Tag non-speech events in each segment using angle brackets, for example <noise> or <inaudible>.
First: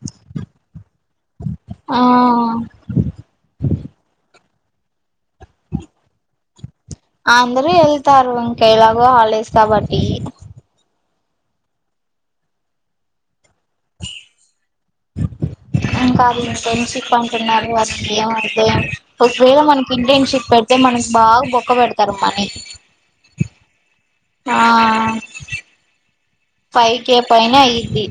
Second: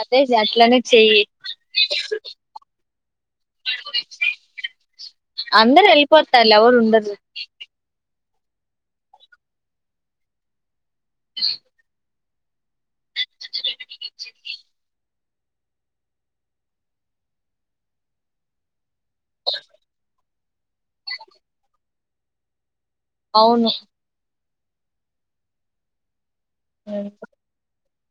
అద్ ఆదిజ్ అట్లనే చెయ్య ఆ అందరు వెళ్ళిపోతారు లే ఎవరు ఉండరు తారు ఇంకా ఎలాగో హాలిడేస్ కాబట్టి ఇంకా అది ఇంటన్ షిప్ అంటున్నారు అసలు ఎం అయ్యిందో ఏమో ఒకవేళ మనకి ఇంటన్ షిప్ పెడితే మనకి బాగా బొక్క వెడుతారు మనీ అవును ఆ ఫైవ్ కే పైనే అయ్యింది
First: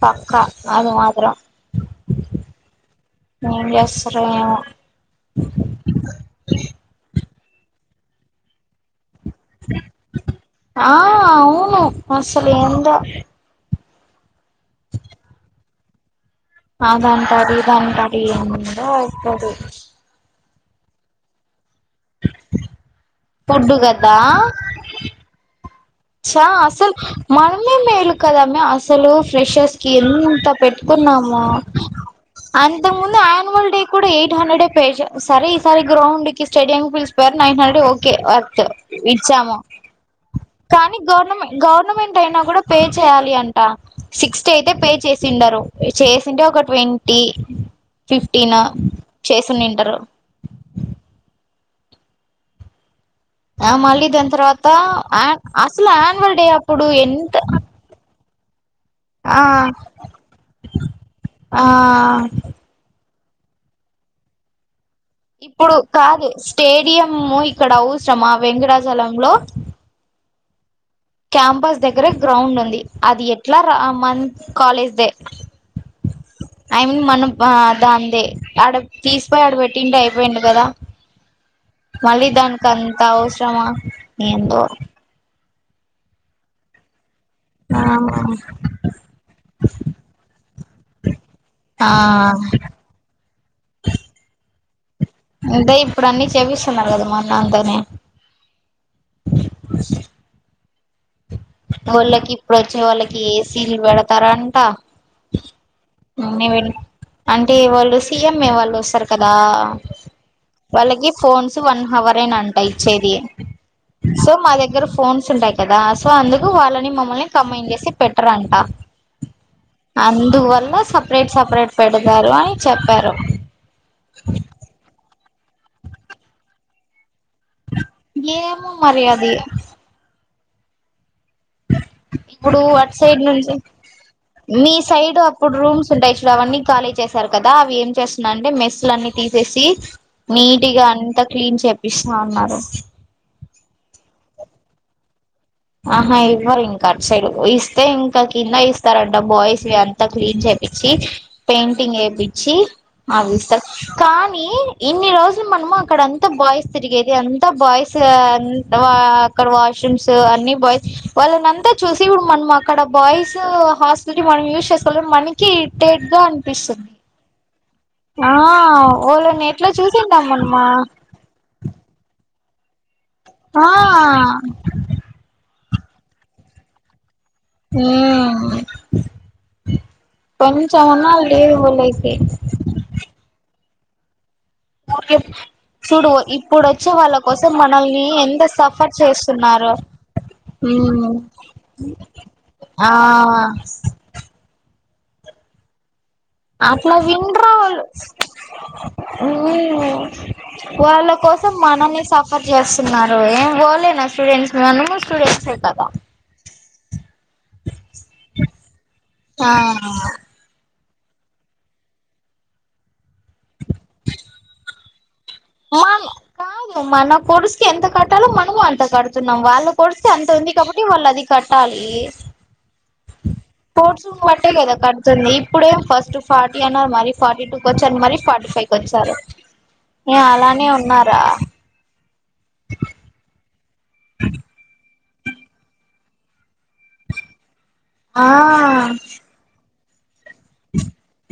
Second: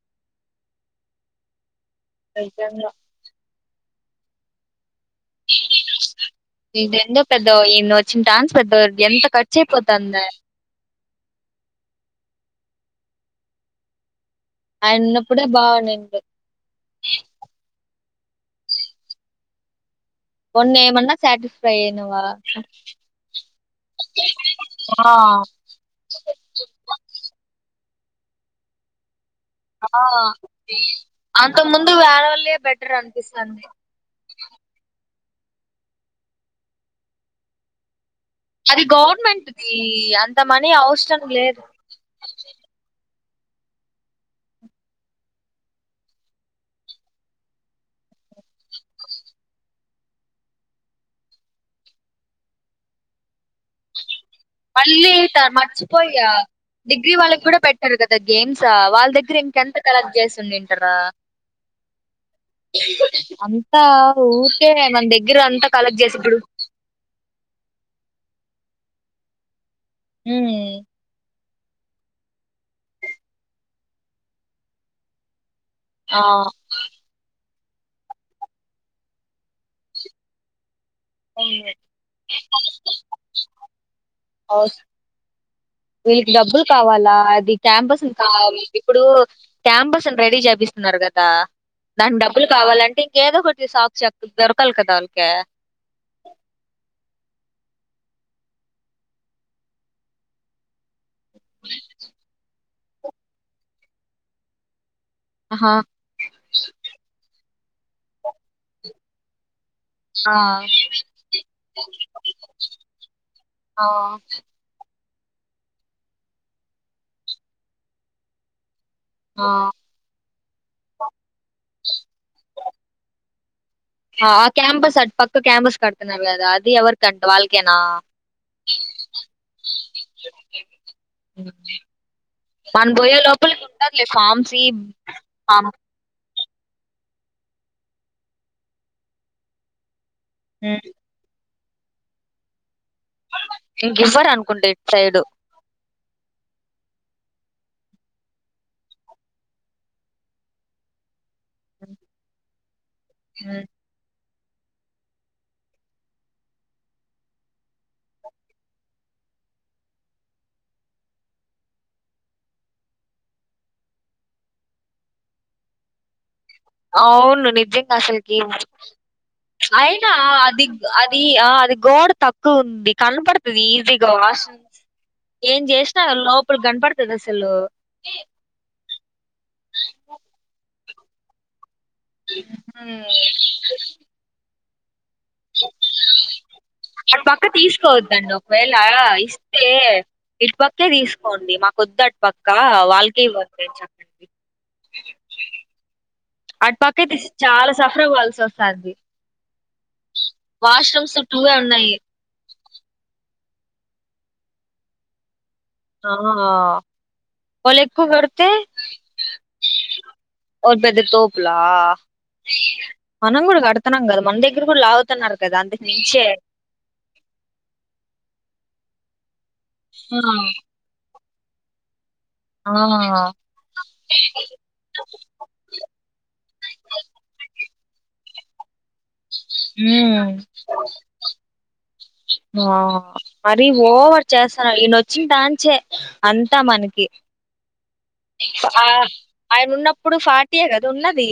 హా క అన్ని మాత్రం ఐపోయింద్రా ఏం జెస్తుండ్రో యవో ఇదేందో పెద్దగా ఏందో వచ్చిన్టాన్స్ పెద్దగా ఎంత కర్చాయ్పోతాందే ఆ అవును అసలు ఏందో ఆయనున్నప్పుడే బానున్నింది అదంటారు ఇదంటారు ఏందో ఒక్కరు మొన్న ఏమన్నా సాటిస్ అయ్న్నవా ఫుడ్డు ఆ ఛా అసల్ మన్ <unintelligible> మేలు కదా మే అసలు ఫ్రెషర్స్ కి ఆ ఎంత పెట్టుకున్నాము అంత ముందు వేరేవాళ్ళే బెటర్ అంతకు ముందు అనిపిస్తుంది ఆన్యువల్ డే కూడా ఎయిట్ హండ్రెడ్ యే పే జే సరే ఈసారి గ్రౌండ్ కి స్టేడియంకిి పిల్చూక్పోయారు నైన్ హండ్రెడ్ ఓక్ అది గవర్నమెంట్ది అంత మంన్ కానీ గవర్నమెం గవర్నమెంట్ అయినా కూడా పే చేయ్ చేయాలి అంట సిక్స్టి అయితే పే చేసిండరు చేసింటే ఒక ట్వంటీ ఫిఫ్టీన్నో చేసినుంటారు ఆ మళ్ళీ దాని తర్వాత మళ్ళీ ఆ త- అసలు మర్చిపోయా ఆన్యువల్ డే అప్పుడు ఎంత ఆ గేమ్స్ ఛ వాళ్ళదేగిర ఆ ఇంకెంత కలెక్ట్ జేస్నునింటారా ఆ అంత ఊర్కే ఇప్పుడు కాదు స్టేడియంము ఇక్కడ అవ్సరమా వెంకటచలంలో హ్మ్ క్యాంపస్ దగ్గర గ్రౌండ్ ఉంది అది ఎట్లా రా ఆ మంత్ కాలేజ్దే ఆ ఐ మీన్ మనం ఆ దాందే ఆడ తీస్పోయి ఆడబెట్టింటే అయ్పోయిండు కదా మళ్ళీ దానికి అంత అవసరమా ఏందో వీళ్లికి డబ్బులు కావాలా అది ఆ క్యాంపస్ది కాదు ఇప్పుడు క్యాంబస్ రెడీ చేపిస్త ఉన్నార్ గద్ దా ఆ దానిక్ డబ్బులు కావాలంటే ఇంకేదో ఒకటి సాక్ష్ చెప్ దొర్ కల్ కాద ఓల్ అదే ఇప్పుడు అన్నీ చేపిస్తున్నారు కదా మొన్న అంద ఆ పోల్ కి పొ వచ్చే వాళ్ళకి ఏసీలు పెడతారా అంట ఆహా, న అం అంటే వాళ్ళు సీఎంఏ వాళ్ళు వస్తారు కదా ఆ వాళ్ళకి ఫోన్స్ వన్ హవర్ నే అంట ఇచ్చేది ఆ సో మా దగ్గర ఫోన్స్ ఉంటాయి కదా సో అందుకు వాళ్ళని మమ్మల్ని కమ్మైంట్ చేసి పెట్టర్ అంట ఆ అందువల్ల సపరేట్ సపరేట్ పెడతారు అని చెప్పారు అ క్యాంపస్ అట్ క్యాంపస్ కడుతున్నారు కదా అది ఎవర్ ఎమో మరి అది ఇప్పుడు మన అటు పోయే సైడ్ నుంచి లోపలికి ఉంటారులే ఫామ్స్ ఫామ్ ఇప్పుడు అవన్నీ ఖాళీ చేసారు కదా, అవి ఏం చేస్తున్నా అంటే మెస్లు అన్ని తీసేసి నీటిగా అంతా క్లీన్ చె ఇషా ఉన్నారు ఇంక ఇవ్వరు అనుకుంట ఇటు సైడు ఆహా ఇవ్వరు ఇంకా అటు సైడు, ఇస్తే ఇంకా కింద ఇస్తారంట బాయ్స్ ఇ అంతా క్లీన్ చేపించి పెయింటింగ్ వేపిచ్చి అదిస్త కా ఇన్ని రోజులు మనము అక్కడంతా బాయ్స్ తిరిగేది అంతా బాయ్స్ ఆ అ అక్కడ వాష్రూమ్స్ అ బాయ్స్, వాళ్ళనింతా చూసి ఇప్పుడు మనం అక్కడ బాయ్స్ హాస్టల్ మనం యూజ్ చేసుకోవాలి మనకి టేట్ గా అనిపిస్తుంది అవును నిజంగా ఆ అసలకి వాళ్ళని ఎట్లా అయినా చూసింటాం మనమా అది అది అది గోడ తక్కువ కొంది కనబడతది ఆ ఈజీగా వా ఎం చే లోపు గన్ ద సల్ ప <unintelligible> లేదు పోలె మ్మ్ సూడువ ఇప్ అటు పక్క తీసుకోవద్దండి ఒకవేళ సఫర్ ఇస్తే చేస్తున్నారు ఇటుపక్కే మ్మ్ తీసుకోండి మాక వద్దు అటు పక్క ఆ వాళ్ళకిే ఇవ్వండి అని చెప్పండి అటు అట్లా పక్కే తీసి విన్ర్రు చాలా సఫర్ అవ్వాల్సి వస్తుంది వాళ్ళ వాష్రూమ్స్ టూ కోసం ఏ ఉన్నాయి మనమే సఫర్ చేస్తున్నారు ఏం ఓలేనా స్టూడెంట్స్ మనము స్టూడెంట్స్ ఎ ఆ వాళ్ళ ఎక్కువ్ కడితే ఆ <unintelligible> తోపులా మనం కూడా కడుతునాంగదా మన దగ్గర కూడా లా మ మన కోడుసుకి ఎంత కట్టాలో మనము అంత కడుత నం వాళ్ళు కొడిస్తే అంత ఆ ఉంది కాబట్టి వాళ్ళు అది కట్టాలి ఆ స్పోర్ట్స్ ను బట్టే కదా కడుతుంది ఇప్పుడే ఫస్ట్ ఫార్టీ అన్నారు మరి ఫార్టీ టు వచ్చని మరి ఫార్టీ ఫై కి వచ్చారు ఉం ఏ అలానే ఉన్నారా అ మరి ఓవర్ చేస్తా ఇయనో చ్చి డాంచే అంతా మనకి ఆ ఆ అయన ఉన్న ఇప్పుడు ఫాటియే కదా ఉన్నది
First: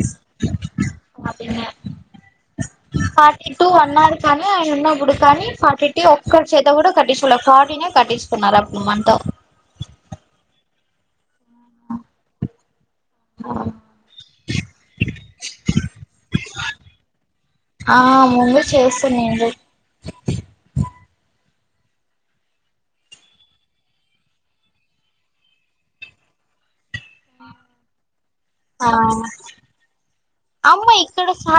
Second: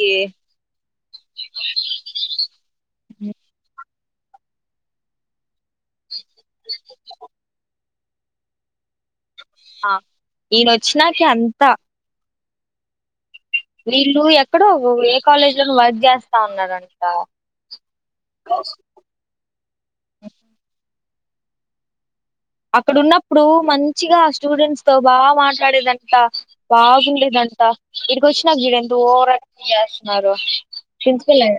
ఫార్టీ టూ అన్నారు కానీ ఆయన ఉన్నప్పుడు కానీ ఫా కటి ఒక్కర్ చేత కూడా కట్టించుకోలా కాటిన్ ఎ కట్టిచుకున్నారు అప్పుడు మంతో ఆ ఈయనొచ్చినాకే అంత వీళ్ళు ఎక్కడో ఏ కాలేజ్ లో వర్క్ చేస్తా ఉన్నరంట ఆ ముందు చేస్తున్నిండ్రి అక్కడ ఉన్నప్పుడు మంచిగా స్టూడెంట్స్ తో బాగా మాట్లాడేదంట బాగుండేదంట ఇడికి వచ్చి ఆ గిడెంటి ఓవర్ యాక్టింగ్ చేస్తున్నారు ప్రిన్సిపల్ ఎ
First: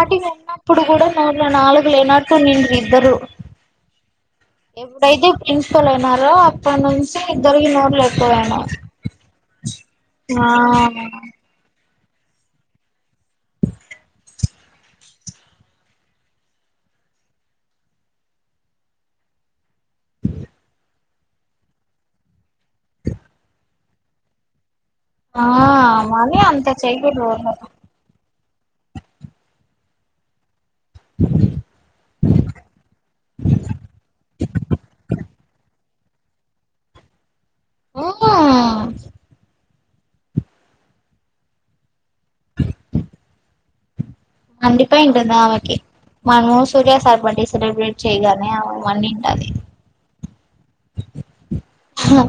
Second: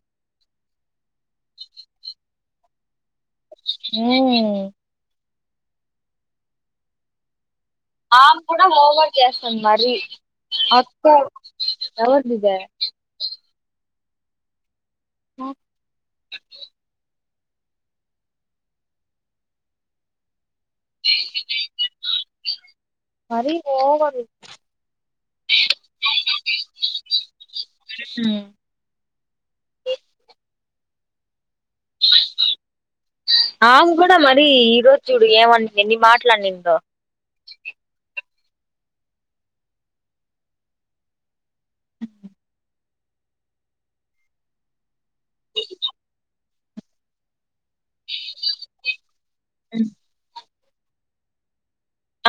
ఇప్పుడు కూడా అ నాలుగు లే నాట్ కన్ నిన్నుద్దరు ఉం ప్రిన్సిపల్ అయినార అప్పటి నుంచి ఇద్దరికి నోట్లు ఆమె కూడా ఎక్కువయినాయి ఓవర్ చేస్తుంది మరి అక్క ఎవర్దిబె మ అ <inaudible> మరి పో <inaudible> ఆ మరి అంత చెయకూడదు ఊర్లో ఆమె కూడా మరి ఈరోజు చూడు ఏమం ఎన్ని మాట్లు అనిందో. ఊ అ అండి. <inaudible> ఉంటుందా ఆమెకి మనమో స్తుగా <inaudible> సెలబ్రేట్ చేయగానే ఆమెకి మండింది.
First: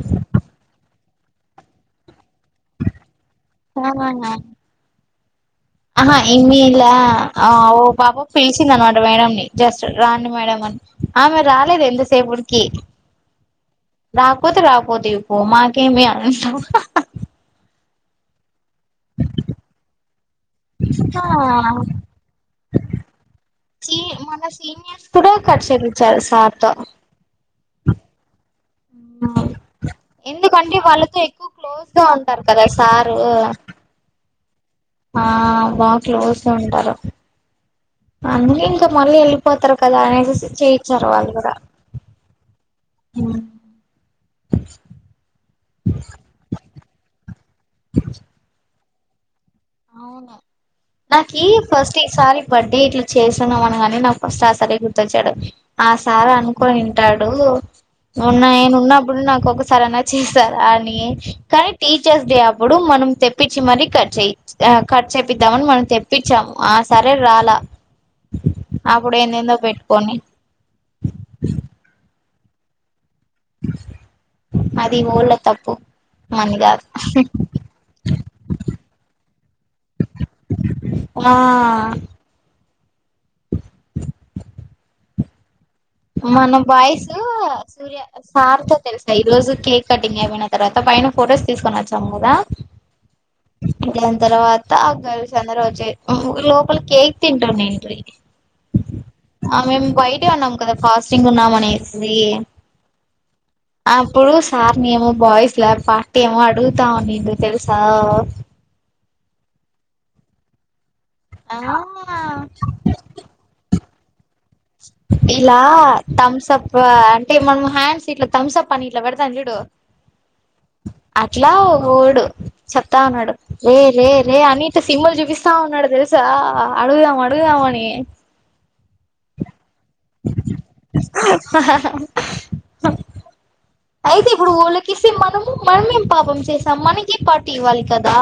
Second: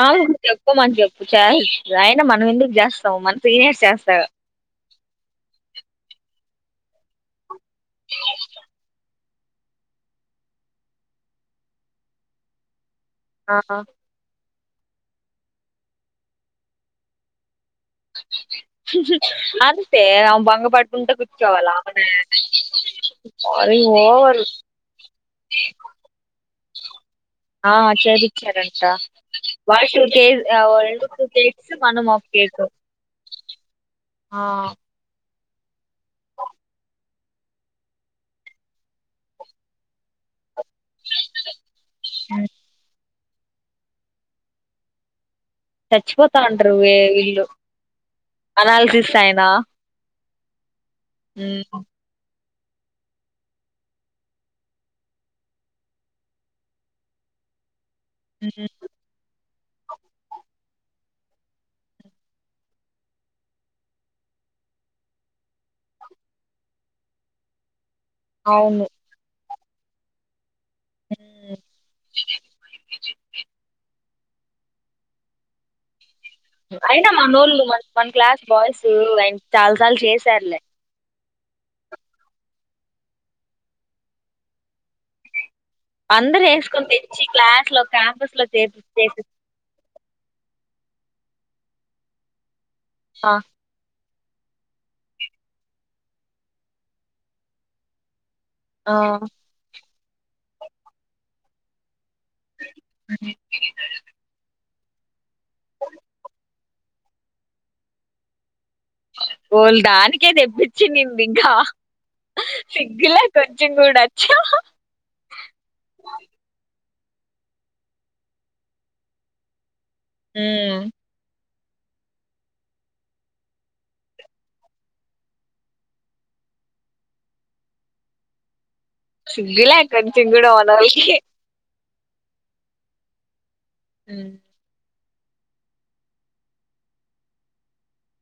ఆమెకు చెప్ప మని చెప్పు. చాయి రై అయినా మనం ఎందుకు చేస్తాము. మన సీనియర్స్ చేస్తారు. ఆహా ఎమీలా ఆ ఓ పాపా పిలిచింది అనమాట మేడంని. జస్ట్ రాండి మేడం అని. ఆమె రాలేదు ఎంతసేపటికి. ఆ కొతే రాకపోతీవి పో మాకేమీ అ <inaudible> అంతే ఆమె బంగ పడుకుంటా కూర్చుకోవాలా ఆమెని. మరి సి మన ఓవరు సీనియర్స్ కూడా కట్ చేపించారు సార్ తో ఆ చెర్రి చారంట వాడికి ఒ కే ఎందుకంటే రెండు వాళ్ళతో టు ఎక్కువ కేక్స్ క్లోజ్ గా మనము ఒక ఉంటారు కేక్. కదా సారు ఆ ఆ బా క్లోజ్ గా ఉంటారు. అందుకే ఇంకా మళ్ళీ వెళ్ళిపోతారు కదా అనేసిసి చేయిచ్చారు వాళ్ళు కూడా. ఉమ్ అ చచ్చిపోతాం అ ంటూరు విల్లు. అనాలిసిస్ ఆయనా. అవును. నా కీ ఫస్ట్ ఈ సారీ బట్టి లైఫ్ఇట్లా చేస్తున్నామని కాని నాకు ఫస్ట్ ఆ సారి గుర్తొచ్చాడు ఆ సార్ అనుకునింటాడు ఉన్నా ఉమ్, నేను ఉన్నా అప్పుడు నాకు ఒక సరేనా చేస్తారు అని కానీ టీచర్స్ డే అప్పుడు మనం తెప్పించి మరీ కట్ చేయ ఆ కట్ చేపిద్దామని మనం తెప్పించాము ఆ సారే రాలా అవును ఆప్పుడు ఏందేందో పెట్టుకోని ఉమ్, అది వోళ్ల తప్పు మనది కాదు అయినా మనోళ్ళు మన్ క్లాస్ బాయ్స్ ఆయన చాలాసార్లు చేసారులే ఆ అందరు మన వేసుకొని బాయస్ తెచ్చి క్లాస్ లో సూర్య క్యాంపస్ లో సార్ తో చేపి తెలుసా చేపి ఈ రోజు కేక్ కటింగ్ అయిపోయిన తర్వాత పైన ఫొటోస్ తీసుకొ వచ్చాం కదా ఆ ఇంగా తర్వాత ఆ గర్ల్స్ అందరూ వచ్చి లోపల కేక్ తింటా నేన్ పోయ్ ఆ, ఆ మేమ్ వైట్ టి అన్నాం కద ఫాస్టింగ్ ఉన్నామనేస్ ది అప్పుడు సార్ని ఏమో బాయ్స్ లా పార్టీ అడుగుతా ఉన్నింది తెలుసా వోల్ దానికే తెప్పి చ్చ నింది ఇంగా ఆ సిగ్గులా కొంచెం కూడా చుహ ఇలా థమ్స అప్ అంటే మనం హ్యాండ్స్ ఇట్లా థమ్స అప్ అని ఇట్లా పెడతాం చూడు హుమ్ ఇట్లా ఓ గోడు చెప్తా ఉన్నాడు రే రే రే అని ఇట్టా సిమ్మలు చూపిస్తా ఉన్నాడు తెలుసా అడుగుదాం అడుగుదామని సిగ్గు లే కొంచెం కూడా మనోల్లోకి అయితే ఇప్పుడు ఊళ్లకి కిసి మనము మనమేం పాపం చేసాం మనకే పార్టీ ఇవ్వాలి కదా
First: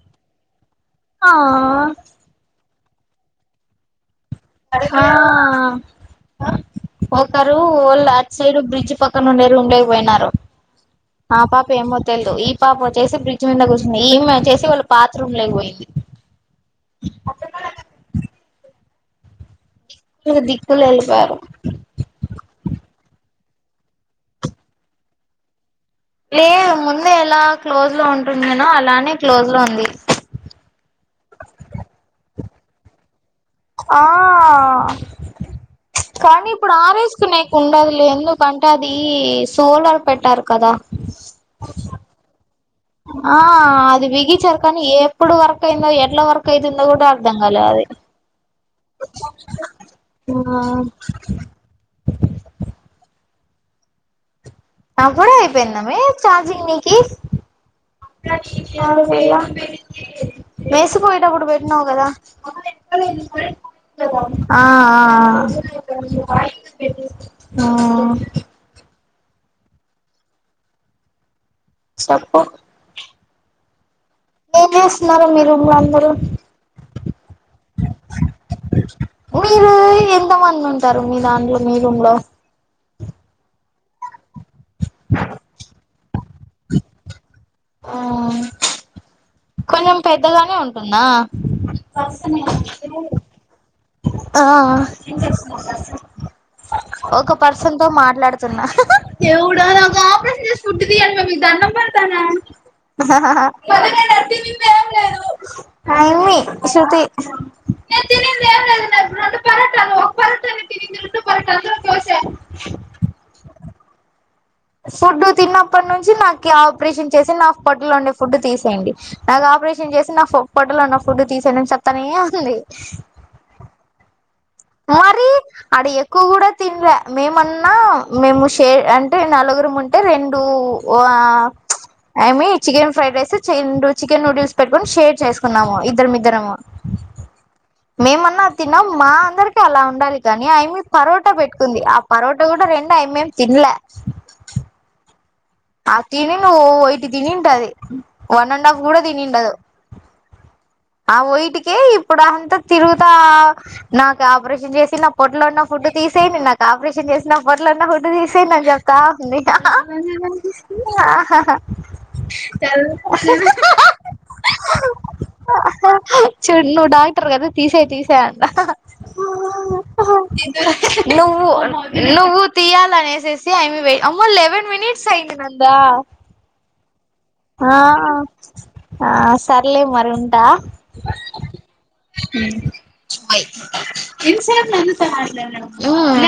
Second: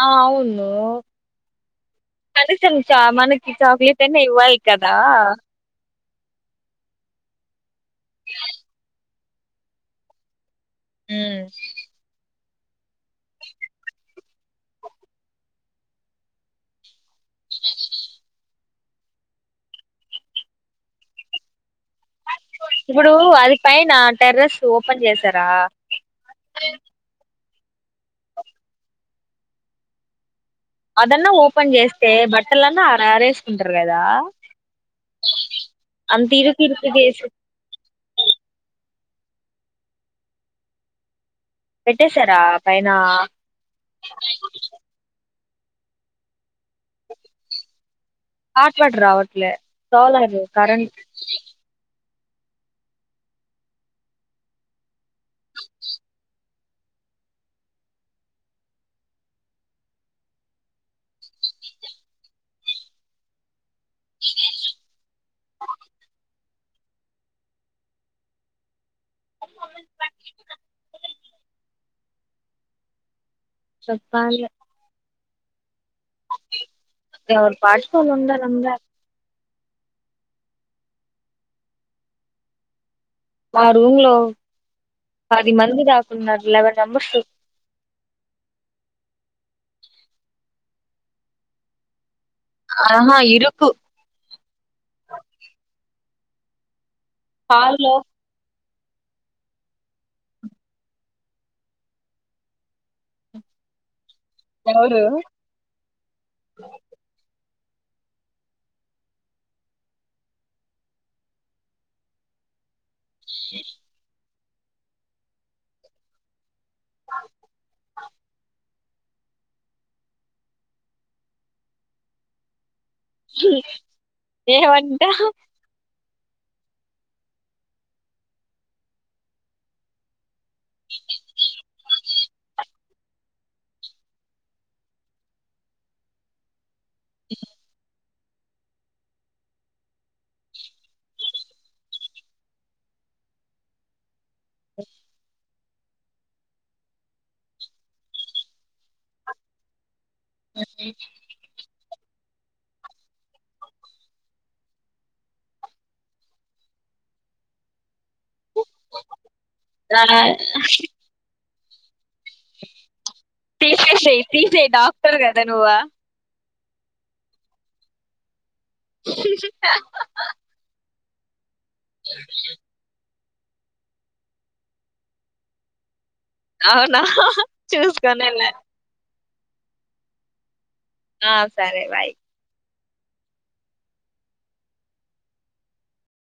ఆ అవును ఆ హలో చా మనకి చాక్లేట్ చెన్నైయ్ వై కదా ఆ ఒకరు వొళ్ళు అట్ సైడ్ బ్రిడ్జ్ పక్కన ఉండే రూమ్ లోకి పోయినారు ఉమ్. ఆ పాప ఏమో తెల్దు ఈ పాప వొచ్చేసి బ్రిడ్జి మింద కూర్చుంది ఈ ఇమ్మి వొచ్చేసి వాళ్ళ బత్రూమ్ లోకిపోయింది టూ దిక్కోలో ఎల్లిపోయారు ఇప్పుడు అది పైన టెర్రస్ ఓపెన్ చేసారా లేదు ముందే ఎలా క్లోజ్ లో ఉంటుందేనో అలానే క్లోజ్ లో ఉంది అదన్నా ఓపెన్ చేస్తే బట్టలన్నా ఆరా అరెస్ ఆ అంత కానీ ఇరుకు ఇప్పుడు ఇరుకు చేసి ఆరేసుకునేకు ఉండదులే ఎందు కంటే అది సోలర్ పెట్టారు కదా పెట్టేసారా ఆ అది బిగించారు కానీ ఎప్పుడు వరకు వర్క్ అయిందో ఎట్లా వర్క్ అయితుందో కూడా అర్ధం కాల అది హట్ వాటర్ రావట్లే సోలర్ కరెంట్ అప్పుడే అయిపోయిందమే చార్జింగ్ నీకి వేసిపోయేటప్పుడు పెట్టినావు కదా సప్పు చెప్పాలిగా న్నారు మీరు మీ అందరు ఎవరి పాట్కో వాళ్లు ఉండారు అందరు మీరు ఎంత మంది ఉంటారు మీ దాంలో మీరుంలో ఆ రూమ్ లో పది మంది దాక్ ఉన్నరు లెవెన్ నంబర్సు ఆ కొంచెం పెద్దగానే ఉంటుందా ఆహా ఇరుకు ఆ హ ఒక పర్సన్ తో హాల్లో మాట్లాడుతున్నా హ దేవుడా ఆపరేషన్ జేసీ ఫుడ్డు దీయాలమి మీకు దండం పెడతాన <unintelligible> ఎవరు అమీ శృతి నేను తినింది ఏం లేదు నే రొండు పరటలు ఒక పరటని తింనింది రెండు పరట అందులోకి తోస చెఫ్ <unintelligible> ఫుడ్ తిన్నప్పటి నుంచి నాక్ల ఆపరేషన్ చేసి నా పొట్టలో ఉండే ఫుడ్ తీసేయండి నాకు ఆపరేషన్ చేసి నా ఫో పొట్టలో ఉన్న ఫుడ్ తీసేయండి అని చెప్తనే ఉంది జి హ్ <unintelligible> ఏవంటా హా క్కు కూడా తిన్లే మేమన్నా మేము షే అ అంటే నలుగురం ఉంటే రెండ్ డు ఓ అ ప్చ్ అమి చికెన్ ఫ్రైడ్ రైస్ చిన్డ్ చికెన్ నూడిల్స్ పెటు కొని షేర్ చేసుకున్నాము ఇద్దరం ఇద్దరము ఉ ఇ మేమన్నా తిన్నాం మా అందరికి అలా ఉండాలి కానీ అయిమ్మి పరోట పెట్టుకుంది ఆ పరోట కూడా రెండు ఆయమ్మేం తిన్లే ఆ తిని నువ్వు ఇటు తిని ఉంటది వన్ అండ్ హాఫ్ కూడా తిని ఉండదు ఆ వయిటుకి ఇప్ ఇప్పుడు అంతా తిరుగుతా నాకు ఆపరేషన్ చేసి నా పొట్లో ఉన్న ఫుడ్ తీసేయండి నాకు ఆపరేషన్ చేసి నా పొట్లో ఉన్న ఫుడ్ తీసేయండి అని చెప్తా ఉంది హా హా హాహా క వు తీసేసెయ్ తీసేయ్ డాక్టర్ కదా నువ్వు ఆ చుడ్ నువ్వు డాక్టర్ కదా తీసేయి తీసేయ్ ఆన్ మ్ము్ మ్మ్ హా ఆ నువ్వు నువ్వు తీయాలనేసెసి ఆమె వె ఆమ్మో లెవెన్ మినిట్స్ అయింది అందా అవునా చూసుకోనే లే ఆ సర్లే మరి ఉంటా ఆ సరే బాయ్ హయ్ ఇన్ సార్ నన్ను తయ న న ము